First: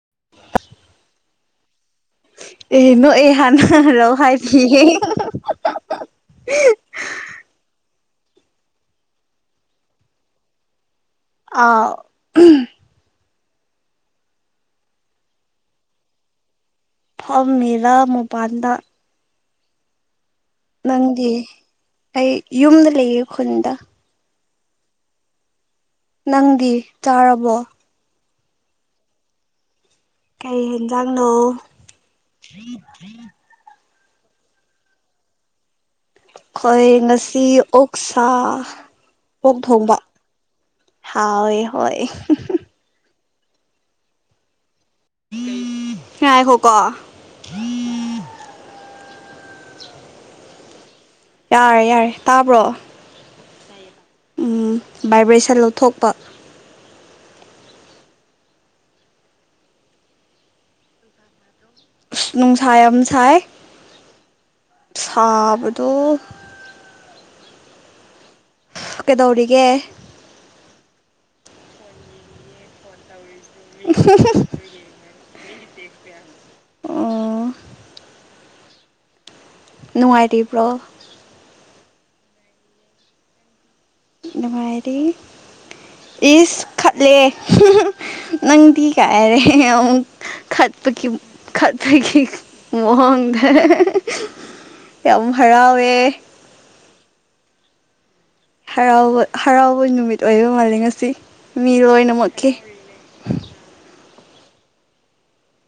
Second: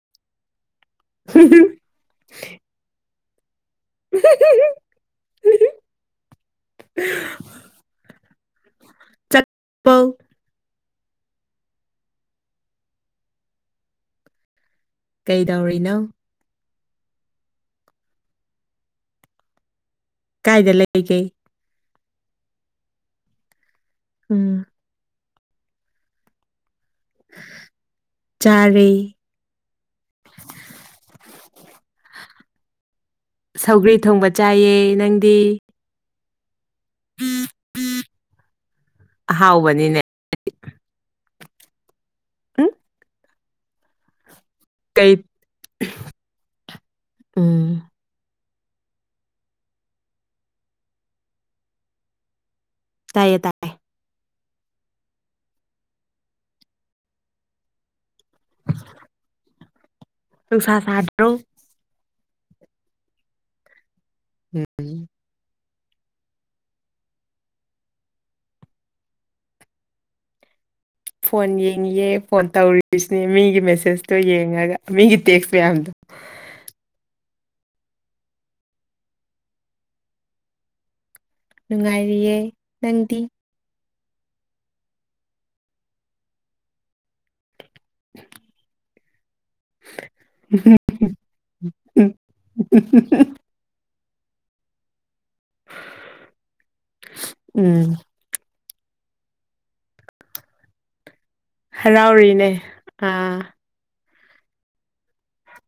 [inaudible] ꯎ ꯑꯦꯅꯣ ꯑꯦ ꯍꯥꯟ ꯔ ꯍꯥꯏ ꯄꯍꯦ [inaudible] ꯆꯠꯄꯧ ꯑ ꯀꯩꯗꯧꯔꯤꯅꯣ ꯐ ꯃꯦꯔꯥ ꯃꯄꯥꯟꯗ ꯀꯥꯏꯗ ꯂꯩꯒꯦ ꯅꯪꯗꯤ ꯑꯩ ꯌꯨꯝꯗ ꯂꯩꯌꯦ ꯈꯨꯟꯗ ꯎꯝ ꯅꯪꯗꯤ ꯆꯥꯔꯕꯣ ꯆꯔꯦ ꯊ꯭ꯔꯤ ꯊ꯭ꯔꯤ ꯁꯧꯒ꯭ꯔꯤ ꯊꯣꯡꯕ ꯆꯥꯏꯑ ꯅꯪꯗꯤ ꯈꯣꯏ ꯅꯁꯤ ꯑꯣꯛꯁꯥ ꯍꯥꯎꯕꯅꯤꯅꯦ ꯑꯣꯏ ꯍꯣꯏ ꯀꯩ ꯉꯥꯏꯈꯣꯀꯣ ꯎꯝ [inaudible] ꯌꯥꯔꯦ ꯌꯥꯔꯦ ꯇꯥꯕ꯭ꯔꯣ ꯇ ꯚꯥꯏꯕ꯭ꯔꯦꯁꯟ ꯂꯧꯊꯣꯛꯄ ꯨꯡꯁꯥ ꯁꯥꯗ꯭ꯔꯣ ꯅꯨꯡꯁꯥꯏ ꯑꯃ ꯁꯥꯏ ꯎꯝ ꯁꯥꯕ ꯇꯣ ꯀꯩꯗꯧꯔꯤꯒꯦ ꯐꯣꯟ ꯌꯦꯡꯉꯑꯦ ꯐꯣꯟ ꯇꯧꯔꯤꯁꯤꯅꯦ ꯃꯤ ꯒꯤ ꯃꯦꯁꯦꯁꯇꯣ ꯌꯦꯡꯉꯒ ꯃꯤꯒꯤ ꯇꯦꯛꯁ ꯃꯌꯥꯝꯗꯣ ꯑꯣ ꯅꯨꯡꯉꯥꯏꯔꯤꯕ꯭ꯔꯣ ꯅꯨꯡꯉꯥꯏꯔꯤꯌꯦꯦ ꯅꯪꯗꯤ ꯅꯨꯡꯥꯏꯔꯤ ꯏꯁ ꯈꯠꯂꯦ ꯅꯪꯗꯤ ꯀꯥꯏꯑꯦꯔꯦ ꯑꯃꯨꯛ ꯈꯠꯄꯒꯤ ꯈꯠꯄꯒꯤ ꯃꯑꯣꯣꯡꯗ ꯌꯥꯝ ꯍꯔꯥꯎꯋꯦ ꯎꯝ ꯍꯔꯥꯎꯕ ꯍꯔꯥꯎꯕ ꯅꯨꯃꯤꯠ ꯑꯣꯏꯕ ꯃꯥꯜꯂꯤ ꯉꯁꯤ ꯍꯔꯥꯎꯔꯤꯅꯦ ꯃꯤꯔꯣꯏꯅꯃꯛꯃꯛꯈꯤ ꯑꯥ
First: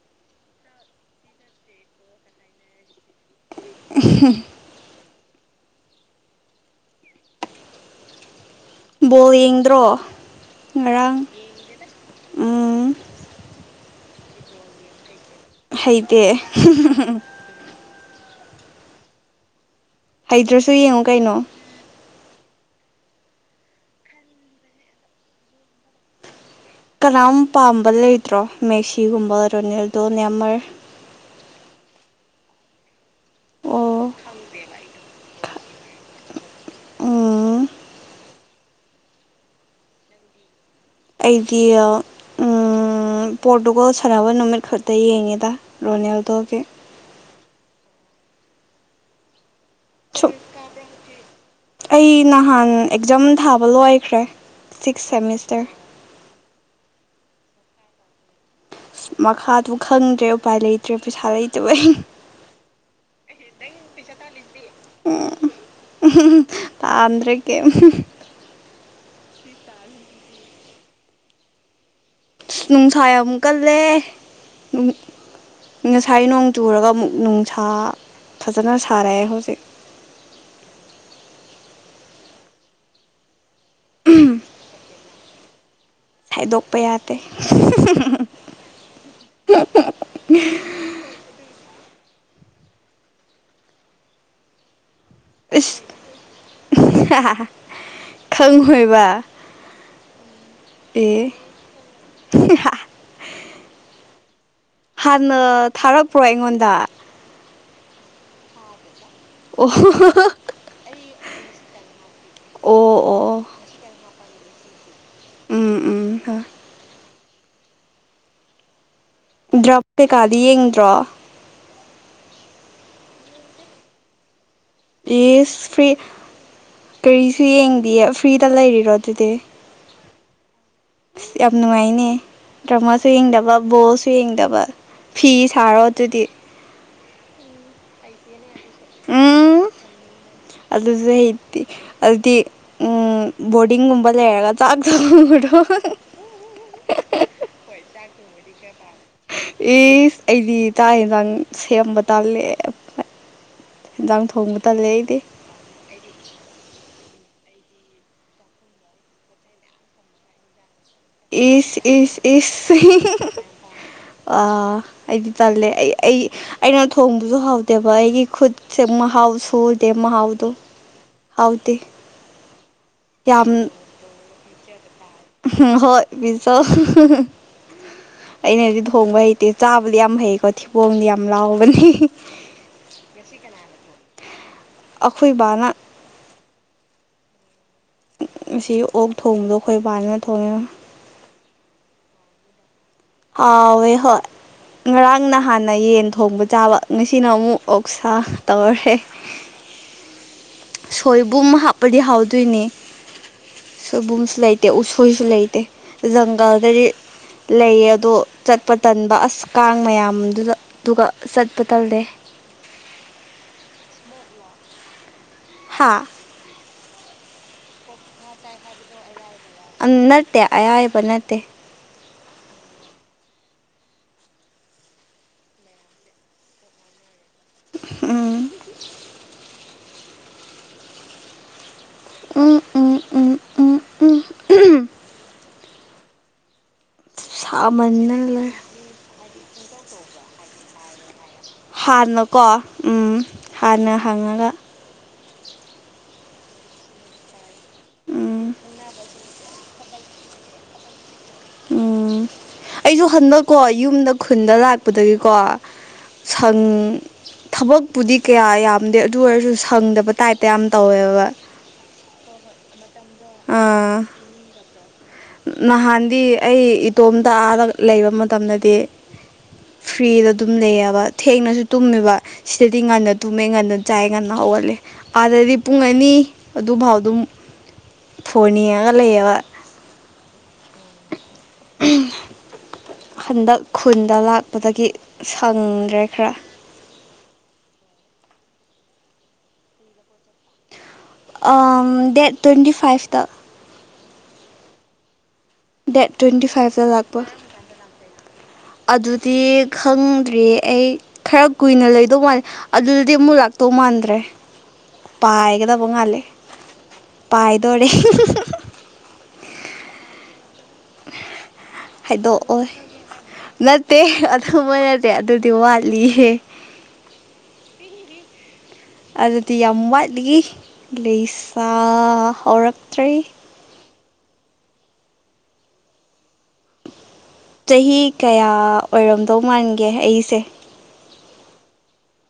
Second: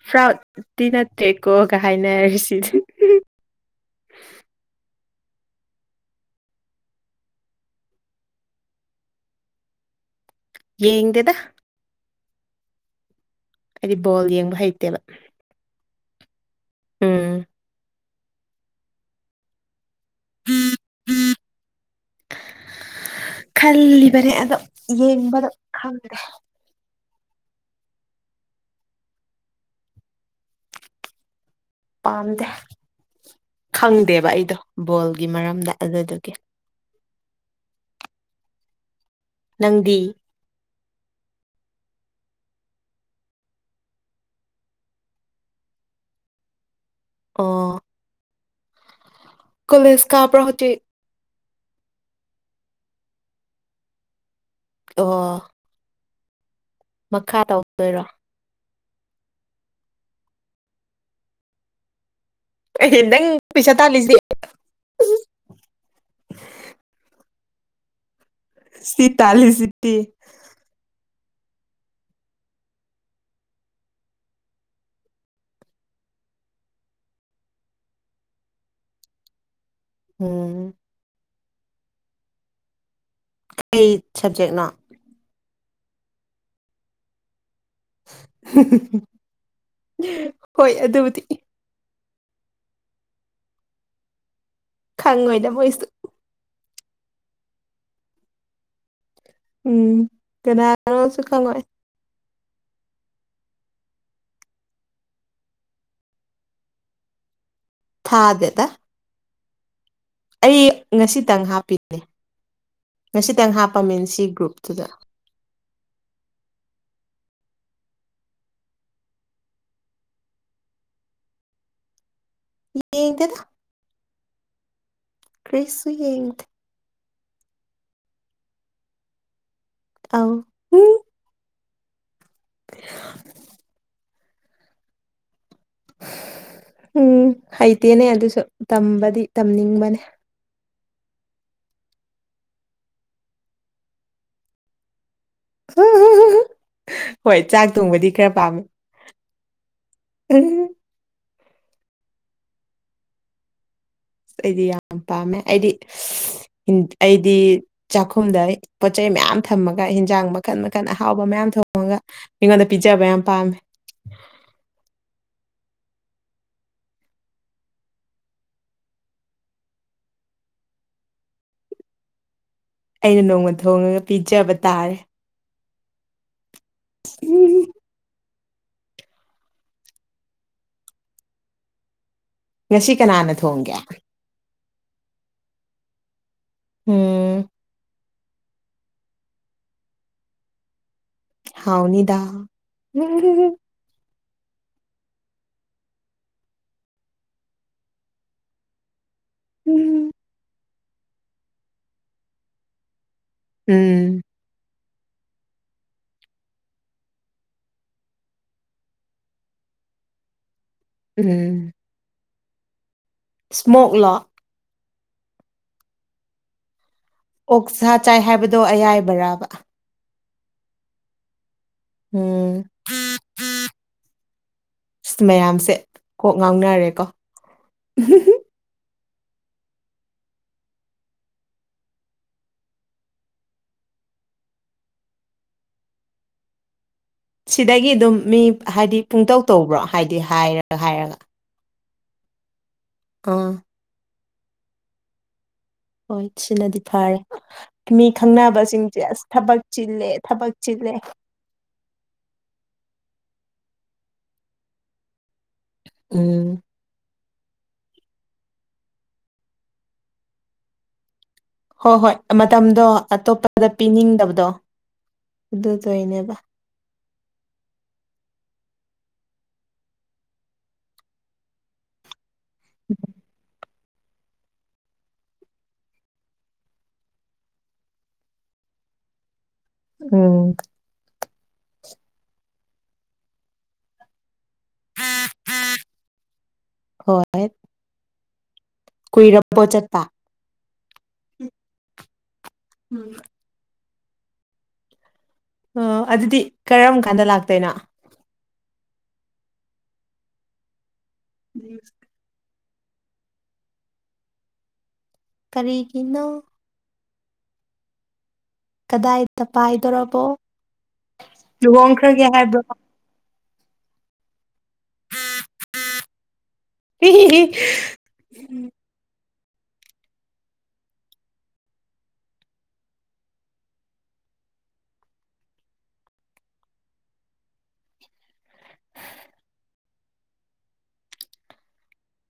ꯐ꯭ꯔꯥꯎꯗꯤꯤ ꯅꯠꯇꯦꯀꯣꯒ ꯍꯥꯏꯅꯔꯤꯁꯤ [inaudible] ꯕꯣꯜ ꯌꯦꯡꯗ꯭ꯔꯣ ꯉꯔꯥꯡ ꯌꯦꯗꯦꯗ ꯎꯝ ꯍꯥꯏꯗꯤ ꯕꯣꯜ ꯌꯦꯡꯕ ꯍꯩꯇꯦꯕ ꯍꯩꯇꯦ ꯎꯝ ꯍꯩꯇ꯭ꯔꯁꯨ ꯌꯦꯡꯉꯨ ꯀꯩꯅꯣ ꯈꯜꯂꯤꯕꯅꯦ ꯑꯗꯣ ꯌꯦꯡꯕꯗꯣ ꯈꯜꯗꯦ ꯀꯅꯥꯝ ꯄꯥꯝꯕ ꯂꯩꯇ꯭ꯔꯣ ꯃꯦꯁꯤꯒꯨꯝꯕ ꯔꯣꯅꯦꯜꯗꯣ ꯅꯃꯔ ꯑꯣ ꯈꯪꯗꯦꯕ ꯑꯩꯗꯣ ꯕꯣꯜꯒꯤ ꯃꯔꯝꯗ ꯑꯗꯨꯗꯨꯒꯤ ꯑꯣ ꯅꯪꯗꯤ ꯑꯩꯗꯤ ꯎ ꯄꯣꯔꯇꯨꯒꯜ ꯁꯥꯟꯅꯕ ꯅꯨꯃꯤꯠ ꯈꯛꯇ ꯌꯦꯡꯉꯦꯗ ꯔꯣꯅꯦꯜꯗꯣꯒꯤ ꯑ ꯀꯣꯂꯦꯖ ꯁꯨꯝ ꯀꯥꯕ꯭ꯔꯍꯇ ꯑꯩ ꯅꯍꯥꯟ ꯑꯦꯛꯖꯥꯝ ꯊꯥꯕ ꯂꯣꯏꯈ꯭ꯔꯦ ꯁꯤꯛꯁ ꯑꯣ ꯁꯦꯃꯤꯁꯇꯔ ꯃꯈꯥ ꯇꯧꯗꯣꯏꯔꯣ ꯃꯈꯥꯗꯨꯕꯨ ꯈꯪꯗ꯭ꯔꯦ ꯎꯄꯥꯏ ꯂꯩꯇ꯭ꯔꯦ ꯄꯩꯁꯥ ꯂꯩꯇꯕ ꯑꯦ ꯅꯪ ꯄꯩꯁꯥ ꯇꯥꯜꯂꯤꯁꯦ ꯎꯝꯗ꯭ꯔꯦ ꯀꯦ ꯁꯤ ꯇꯂꯤ ꯁꯤꯇꯤ ꯅꯨꯡꯁꯥ ꯑꯃꯨꯛ ꯀꯜꯂꯦ ꯉꯁꯥꯏ ꯅꯣꯡ ꯆꯨꯔꯒ ꯑꯃꯨꯛ ꯅꯨꯡꯁꯥ ꯐꯖꯅ ꯁꯥꯔꯛꯑꯦ ꯍꯧꯖꯤꯛ ꯎꯝ ꯀ ꯁꯕꯖꯦꯛꯅ ꯈꯥꯏꯗꯣꯛꯄ ꯌꯥꯗꯦ ꯍꯣꯏ ꯑꯗꯨꯕꯨꯗꯤ ꯈꯪꯉ ꯑꯣꯏꯗ ꯃꯣꯏꯁꯨ ꯈꯪ ꯍꯣꯏꯕ ꯎꯝ ꯀꯅꯥꯣꯁꯨ ꯈꯉꯣꯏ [inaudible] ꯍꯥꯟꯅ ꯊꯥꯔꯛꯄ꯭ꯔꯣ ꯑꯩꯉꯣꯟꯗ ꯈꯥꯗꯗ ꯑꯣ ꯑꯩ ꯉꯁꯤꯇꯪ ꯍꯥꯞꯄꯤꯅꯦ ꯑꯣ ꯑꯣ ꯉꯁꯤꯇꯪ ꯍꯥꯞꯄ ꯃꯤꯁꯤ ꯒ꯭ꯔꯨꯞ ꯎꯗ ꯎꯝ ꯎꯝ ꯍꯣꯏ ꯗ꯭ꯔ ꯀꯗ ꯗ꯭ꯔ ꯌꯦꯗꯦꯗ ꯌꯦꯁ ꯐ꯭ꯔꯤ ꯌꯦꯡꯗꯦ ꯀꯔꯤꯁꯨ ꯌꯦꯡꯗꯌꯦ ꯐ꯭ꯔꯤꯗ ꯂꯩꯔꯤꯔꯣ ꯑꯗꯨꯗꯤ ꯑꯥꯎ ꯑ ꯌꯥꯝ ꯅꯨꯡꯉꯥꯏꯅꯦ ꯗ꯭ꯔꯃꯥꯁꯨ ꯌꯦꯡꯗꯕ ꯕꯣꯜꯁꯨ ꯌꯦꯡꯗꯕ ꯐ ꯊꯔꯣꯑꯣ ꯑꯗꯨꯗꯤ ꯎꯝ ꯍꯩꯇꯦꯅꯦ ꯑꯗꯨꯁꯨ ꯇꯝꯕꯗꯤ ꯎꯝ ꯇꯝꯅꯤꯡꯕꯅꯦ ꯑꯗꯨꯁꯨ ꯍꯩ ꯑꯗꯨꯗꯤ ꯕꯣꯔꯗꯤꯡꯒꯨꯝꯕ ꯂꯩꯔꯒ ꯆꯥꯛ ꯆ ꯍꯗꯣ ꯍꯣꯏ ꯆꯥꯛ [unintelligible] ꯄꯥꯝꯃꯦ ꯑꯦꯁ ꯑꯩꯗꯤ ꯑꯁ ꯇꯥ ꯌꯦꯟꯖꯥꯡ ꯁꯦꯝꯕ ꯇꯥꯜꯂꯦ ꯑ ꯑꯩꯗꯤ ꯌꯥꯝ ꯄꯥꯝꯃꯦ ꯑꯩꯗꯤꯟ ꯑꯩꯗꯤ ꯆꯥꯛꯈꯨꯝꯗ ꯄꯣꯠꯆꯩ ꯃꯌꯥꯝ ꯊꯝꯃꯒ ꯍꯤꯟꯖꯥꯡ ꯃꯈꯜ ꯃꯈꯜ ꯑꯍꯥꯎꯕ ꯃꯌꯥꯝ ꯊꯣꯡ ꯑꯦꯁ ꯑꯦꯁ ꯃꯤꯉꯣꯟꯗ ꯑꯦꯁ ꯄꯤꯖꯕ ꯌꯥꯝ ꯄꯥꯝꯃꯦ ꯑ ꯑꯩꯗꯤ ꯆꯜꯂꯦ ꯑꯩ ꯑꯩ ꯑꯩꯅ ꯊꯣꯡꯕꯁꯨ ꯍꯥꯎꯗꯦꯕ ꯑꯩꯒꯤ ꯈꯨꯠꯁꯦ ꯃꯍꯥꯎ ꯁꯨꯗꯦ ꯃꯍꯥꯎ ꯍꯥꯎꯗꯤ ꯑꯩꯅ ꯅꯣꯡꯃ ꯊꯣꯡꯉꯒ ꯄꯤꯖꯕ ꯇꯥꯔꯦ ꯍꯣꯏ ꯄꯤꯁ ꯑꯩꯅꯗꯤ ꯊꯣꯡꯕ ꯍꯩꯇꯦ ꯆꯥꯕꯗꯤ ꯌꯥꯝ ꯍꯩꯀꯣ ꯊꯤꯕꯣꯡꯗꯤ ꯌꯥꯝ ꯂꯥꯎꯕꯅꯤ ꯉꯁꯤ ꯀꯅꯥꯅ ꯊꯣꯡꯒꯦ ꯑꯩꯈꯣꯏꯕꯅ ꯎꯝ ꯑꯁꯤ ꯑꯣꯛ ꯊꯣꯡꯕꯗꯣ ꯑꯩꯈꯣꯏ ꯄꯥꯅꯅ ꯊꯣꯡꯉꯦ ꯍꯥꯎꯅꯤꯗꯥ ꯍꯋꯦ ꯍꯣꯏ [inaudible] ꯉꯔꯥꯡ ꯅ ꯍꯥꯟꯅ ꯌꯦꯟ ꯊꯣꯡꯕ ꯆꯥꯕ ꯉꯁꯤꯅ ꯑꯃꯨꯛ ꯑꯣꯛꯁꯥ ꯇꯧꯔꯔꯦ ꯎꯝ ꯁꯣꯏꯕꯨꯝ ꯍꯥꯞꯄꯗꯤ ꯍꯥꯎꯗꯣꯏꯅꯤ ꯎꯝ ꯁꯣꯏꯕꯨꯝꯁꯨ ꯂꯩꯇꯦ ꯑꯩꯈꯣꯏꯁꯨ ꯂꯩꯇꯦ ꯖꯪꯒꯜꯗꯗꯤ ꯂꯩꯌꯦ ꯑꯗꯣ ꯆꯠꯄ ꯇꯟꯕ ꯑꯁ ꯀꯥꯡ ꯃꯌꯥꯝꯗꯨꯗ ꯑꯗꯨꯒ ꯆꯠꯄ ꯇꯜꯂꯦ ꯏꯁꯃꯣꯛꯂꯥꯛ ꯍꯥ ꯑꯣꯛ ꯁꯥ ꯆꯥꯏ ꯍꯥꯏꯕꯗꯣ ꯑꯌꯥꯏꯕ꯭ꯔꯕ ꯅꯠꯇꯦ ꯑꯌꯥꯕ ꯅꯠꯇꯦ ꯎꯝ ꯃꯌꯥꯝꯁꯦ ꯀꯣꯛ ꯉꯥꯡꯅꯔꯦꯀꯣ ꯎ ꯎꯝ ꯎꯝ ꯎꯝ ꯎꯝ ꯎꯝ ꯎꯝ ꯁꯤꯗꯒꯤ ꯑꯗꯨꯝ ꯁꯥꯃꯟꯗꯅ ꯃꯤ ꯂꯣꯏꯔꯦ ꯍꯥꯏꯗꯤ ꯄꯨꯡꯇꯧ ꯇꯧꯕ꯭ꯔꯣ ꯍꯥꯏꯕꯗꯤ ꯍꯥꯏꯔꯒ ꯍꯥꯏꯔꯒ ꯍꯥꯟꯅꯀꯣ ꯎꯝ ꯑꯥ ꯍꯥꯟꯅ ꯍꯪꯉꯒ ꯍꯣꯏ ꯁꯤꯅꯗꯤ ꯐꯔꯦ ꯃꯤ ꯎꯝ ꯈꯪꯅꯕꯁꯤꯡꯁꯦ ꯑꯁ ꯊꯕꯛ ꯆꯤꯜꯂꯦ ꯊꯕꯛ ꯂꯩꯦ ꯎꯝ ꯑꯩꯁꯨ ꯍꯟꯗꯛꯀꯣ ꯌꯨꯝꯗ ꯈꯨꯟꯗ ꯂꯥꯛꯄꯗꯒꯤ ꯀꯣ ꯎꯝ ꯁꯪ ꯊꯕꯛꯄꯨꯗꯤ ꯀꯌꯥ ꯌꯥꯝꯗꯦ ꯑꯗꯨ ꯑꯣꯏꯔꯁꯨ ꯁꯪꯗꯕ ꯇꯥꯏꯞꯇ ꯌꯥꯝ ꯇꯧꯋꯦꯕ ꯍꯣꯏ ꯍꯣꯏ ꯃꯇꯝꯗꯣ ꯑꯇꯣꯞꯄꯗ ꯑꯥ ꯄꯤꯅꯤꯡꯗꯕꯗꯣ ꯅꯍꯥꯟꯗꯤ ꯑꯗꯨꯗꯣꯏꯅꯦꯕ ꯑꯩ ꯏꯇꯣꯝꯇ ꯑꯥꯔ ꯂꯩꯕ ꯃꯇꯝꯗꯗꯤ ꯐ꯭ꯔꯤꯗ ꯑꯗꯨꯝ ꯂꯩꯌꯦꯕ ꯊꯦꯡꯅꯁꯨ ꯇꯨꯝꯃꯦꯕ ꯁꯤꯗꯗꯤ ꯉꯟꯅ ꯇꯨꯝꯃꯦ ꯉꯟꯅ ꯆꯥꯏ ꯉꯟꯅ ꯍꯧꯒꯜꯂꯦ ꯑꯥꯗꯗꯤ ꯄꯨꯡ ꯑꯅꯤ ꯑꯗꯨꯐꯥꯎ ꯑꯗꯨꯝ ꯐꯣꯅꯤꯒ ꯂꯩꯑꯕ ꯎꯝ ꯍꯟꯗꯛ ꯈꯨꯟꯗ ꯂꯥꯛ ꯗꯒꯤ ꯁꯪꯗ꯭ꯔꯦ ꯈꯔ ꯀꯨꯏꯔꯝꯕꯣ ꯆꯠꯄ ꯗꯦꯠ ꯇ꯭ꯋꯦꯟꯇꯤ ꯐꯥꯏꯚꯇ ꯑꯣ ꯗꯦꯠ ꯑꯗꯨꯗꯤ ꯇ꯭ꯋꯦꯟꯇꯤ ꯐꯥꯏꯚꯗ ꯀꯔꯝ ꯂꯥꯛꯄ ꯀꯥꯟꯗ ꯂꯥꯛꯇꯣꯏꯅꯣ ꯑꯗꯨꯗꯤ ꯈꯪꯗ꯭ꯔꯔꯤ ꯑꯩ ꯈꯔ ꯀꯨꯏꯅ ꯂꯩꯗꯧ ꯃꯥꯜꯂꯦ ꯑꯗꯨꯗꯗꯤ ꯑꯃꯨꯛ ꯂꯥꯛꯇꯧ ꯃꯥꯟꯗ꯭ꯔꯦ ꯄꯥꯏꯒꯗꯕ ꯃꯥꯜꯂꯦ ꯀꯔꯤꯒꯤꯅꯣ ꯄꯥꯏꯗꯣꯔꯦ ꯀꯗꯥꯏꯗ ꯄꯥꯏꯗꯣꯔꯕꯣ ꯂꯨꯍꯣꯡꯈ꯭ꯔꯒꯦ ꯍꯥꯏꯕ꯭ꯔꯣ ꯍꯥꯏꯗꯣꯛꯑꯣꯏ ꯅꯠꯇꯦ ꯑꯗꯨ ꯅꯠꯇꯦ ꯑꯗꯨꯗꯤ ꯋꯥꯠꯂꯤꯍꯦ ꯎꯝ ꯑꯗꯨꯗꯤ ꯌꯥꯝ ꯋꯥꯠꯂꯤ ꯂꯩꯁꯥ ꯍꯧꯔꯛꯇ꯭ꯔꯦ ꯆꯍꯤ ꯀꯌꯥ ꯑꯣꯏꯔꯝꯗꯧ ꯃꯥꯟꯒꯦ ꯑꯩꯁꯦ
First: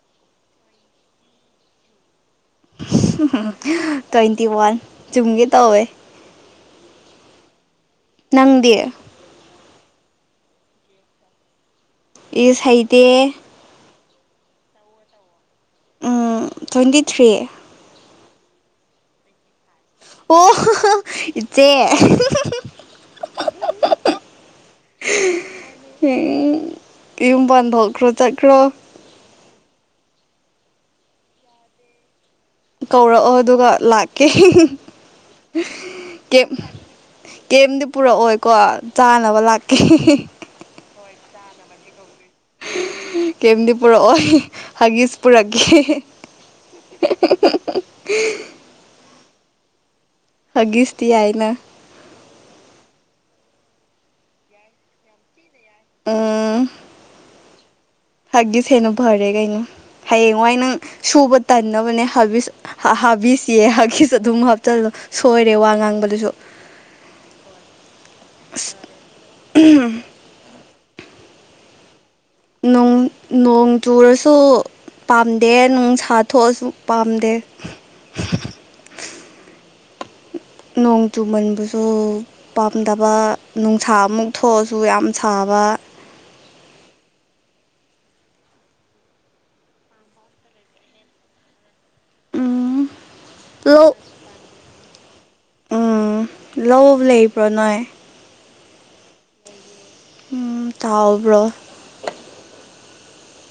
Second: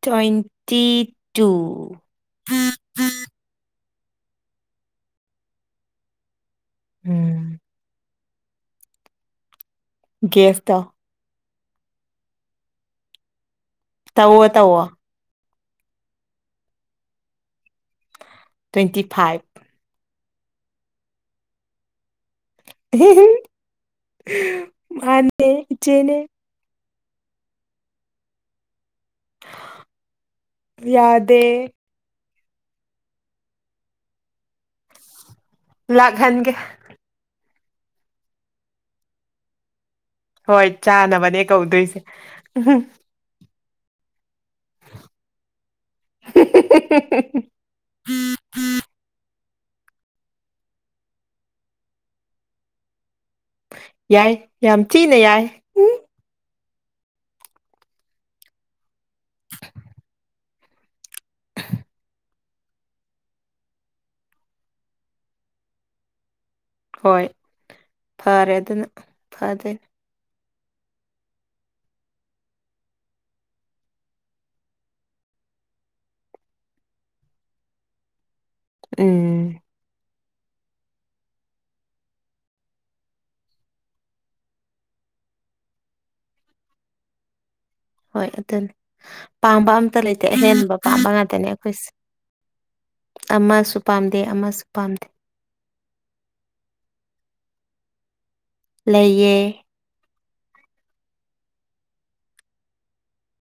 ꯇ꯭ꯋꯦꯟꯇꯤ ꯇꯨ ꯇ꯭ꯋꯦꯟꯇꯤ ꯋꯥꯟ ꯆꯨꯝꯒꯤ ꯇꯧꯋꯦ ꯎꯝ ꯅꯪꯗꯤ ꯒꯦꯁ ꯇꯧ ꯏꯁ ꯍꯩꯇꯦ ꯇꯧꯋ‌ꯣ ꯇꯧꯋ‌ꯣ ꯎꯝ ꯇ꯭ꯋꯦꯟꯇꯤ ꯊ꯭ꯔꯤ ꯇ꯭ꯋꯦꯟꯇꯤ ꯐꯥꯏꯚ ꯑꯣ ꯏꯆꯦ ꯃꯥꯟꯅꯦ ꯏꯆꯦꯅꯦ ꯌꯨꯝꯕꯥꯟ ꯄꯥꯟꯊ‌ꯣꯛꯀ꯭ꯔꯣ ꯆꯠꯀ꯭ꯔꯣ ꯌꯥꯗꯦ ꯀꯧꯔꯛꯑꯣ ꯑꯗꯨꯒ ꯂꯥꯛꯀꯦ ꯀꯦꯞ ꯂꯥꯛꯍꯟꯒꯦ ꯀꯦꯝꯗꯤ ꯄꯨꯔꯛꯑꯣꯏꯀꯣ ꯆꯥꯅꯕ ꯂꯥꯛꯀꯦ ꯍꯣꯏ ꯆꯥꯅꯕꯅꯦ ꯀꯧꯗꯣꯏꯁꯦ ꯀꯩꯝꯗꯤ ꯄꯨꯔꯛꯑꯣꯏ ꯍꯒꯤꯁ ꯄꯨꯔꯛꯒꯦ ꯍꯒꯤꯁꯇꯤ ꯌꯥꯏꯅ ꯌꯥꯏ ꯌꯥꯝ ꯊꯤꯅ ꯌꯥꯏ ꯎꯝ ꯍꯒꯤꯁ ꯁꯤꯅ ꯐꯔꯦ ꯀꯩꯅꯣ ꯍꯌꯦꯡ ꯋꯥꯏ ꯅꯪ ꯁꯨꯕ ꯇꯟꯅꯕꯅꯦ ꯍꯥ ꯍꯥꯕꯤꯁ ꯌꯦ ꯍꯥꯒꯤꯁ ꯑꯗꯨꯝ ꯍꯥꯞꯆꯤꯜꯂ‌ꯣ ꯁꯣꯏꯔꯦ ꯋꯥ ꯉꯥꯡꯕꯗꯨꯁꯨ ꯍꯣꯏ ꯐꯔꯦ ꯑꯗꯨ ꯑꯗꯨꯅ ꯐꯗꯦ ꯅꯣꯡ ꯅꯣꯡ ꯆꯨꯔꯁꯨ ꯄꯥꯝꯗꯦ ꯅꯨꯡꯁꯥ ꯊꯣꯛꯑꯁꯨ ꯄꯥꯝꯗꯦ [inaudible] ꯑꯦ ꯅꯣꯡ ꯆꯨꯃꯟꯕꯁꯨ ꯄꯥꯝꯗꯕ ꯅꯨꯡꯁꯥ ꯑꯃꯨꯛ ꯊꯣꯛꯑꯁꯨ ꯌꯥꯝ ꯁꯥ ꯕ [inaudible] ꯍꯣꯏ ꯑꯗꯨꯅꯤ ꯄꯥꯝꯕ ꯑꯝꯇ ꯂꯩꯇꯦ ꯑꯍꯦꯟꯕ ꯄꯥꯝꯕ ꯉꯥꯛꯇꯅꯦ ꯑꯩꯈꯣꯏꯁꯦ ꯎꯝ ꯑꯃꯁꯨ ꯂꯣꯛ ꯄꯥꯝꯗꯦ ꯑꯃꯁꯨ ꯄꯥꯝꯗꯦ ꯂꯩꯄ꯭ꯔ‌ꯣ ꯅꯣꯏ ꯂꯩꯌꯦ ꯎꯝ ꯇꯥꯎꯕ꯭ꯔꯣ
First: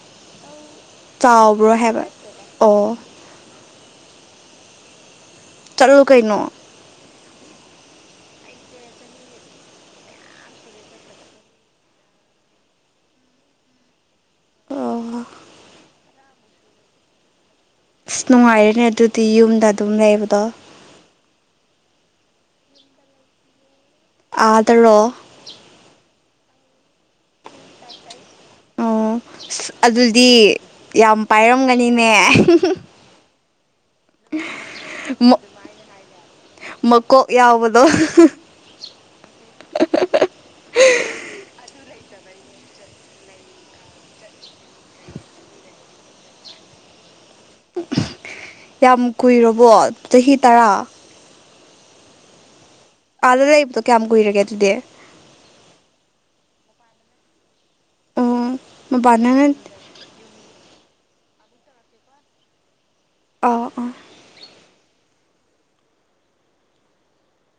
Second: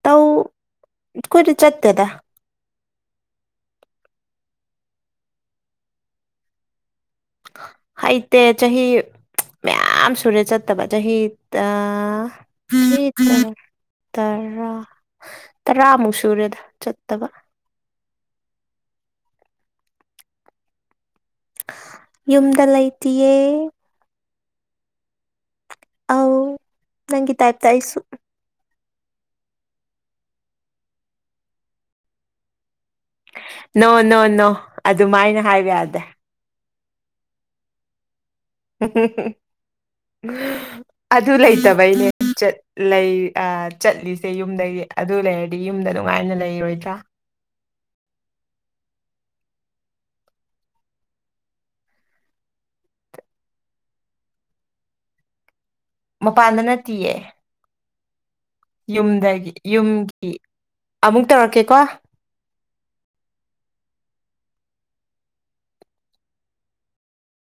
ꯇꯧ ꯑꯩꯈꯣꯏꯗꯤ ꯆꯥꯎꯕ꯭ꯔꯣ ꯍꯥꯏꯕ ꯆꯠꯇꯦꯗ ꯑꯣ ꯆꯠꯂꯨ ꯀꯩꯅꯣ ꯍꯩꯇ‌ꯦ ꯆꯍꯤ ꯃꯌꯥꯝ ꯁꯨꯔꯦ ꯆꯠꯇꯕ ꯆꯍꯤ ꯑꯥ ꯇꯔꯥ ꯑꯣ ꯇꯔꯥꯃꯨꯛ ꯁꯨꯔꯦꯗ ꯆꯠꯇꯕ ꯑꯁ ꯅꯨꯡꯉꯥꯏꯔ‌ꯦꯅꯦ ꯑꯗꯨꯗꯤ ꯌꯨꯝꯗ ꯑꯗꯨꯝ ꯂꯩꯕꯗꯣ ꯌꯨꯝꯗ ꯂꯩꯇꯤꯌꯦ ꯑꯗꯥꯔꯣ ꯑꯧ ꯅꯪꯒꯤ ꯇꯥꯏꯞꯇꯥ ꯑꯩꯁꯨ ꯑꯣ ꯑꯁ ꯑꯗꯨꯗꯤ ꯌꯥꯝ ꯄꯥꯏꯔꯝꯒꯅꯤꯅꯦ꯫ ꯅꯣ ꯅꯣ ꯅꯣ ꯑꯗꯨꯃꯥꯏꯅ ꯍꯥꯏꯕ ꯌꯥꯗꯦ꯫ ꯃꯀꯣꯛ ꯌꯥꯎꯕꯗꯣ꯫ ꯆꯠꯇꯕꯩꯅꯦ ꯆꯠꯂꯦ ꯑꯥ ꯆꯠꯂꯤꯁꯦ ꯌꯨꯝꯗꯩ ꯑꯗꯨ ꯂꯩꯔꯗꯤ ꯌꯨꯝꯗ ꯅꯨꯡꯉꯥꯏꯅ ꯂꯩ ꯔꯣꯏꯗꯔꯥ꯫ ꯌꯥꯝ ꯀꯨꯏꯔꯕꯣ ꯆꯍꯤ ꯇꯔꯥ꯫ ꯑꯥꯗ ꯂꯩꯕꯗꯣ ꯀꯌꯥꯝ ꯀꯨꯏꯔꯒꯦ ꯑꯗꯨꯗꯤ꯫ ꯃꯄꯥꯟꯗꯅꯠꯇꯤꯌꯦ꯫ ꯎꯝ ꯃꯄꯥꯟꯗꯅ ꯌꯨꯝꯗꯒꯤ ꯌꯨꯝꯒꯤ ꯑꯃꯨꯛ ꯇꯧꯔꯛꯀꯦꯀꯣ꯫ ꯑ ꯑꯥ꯫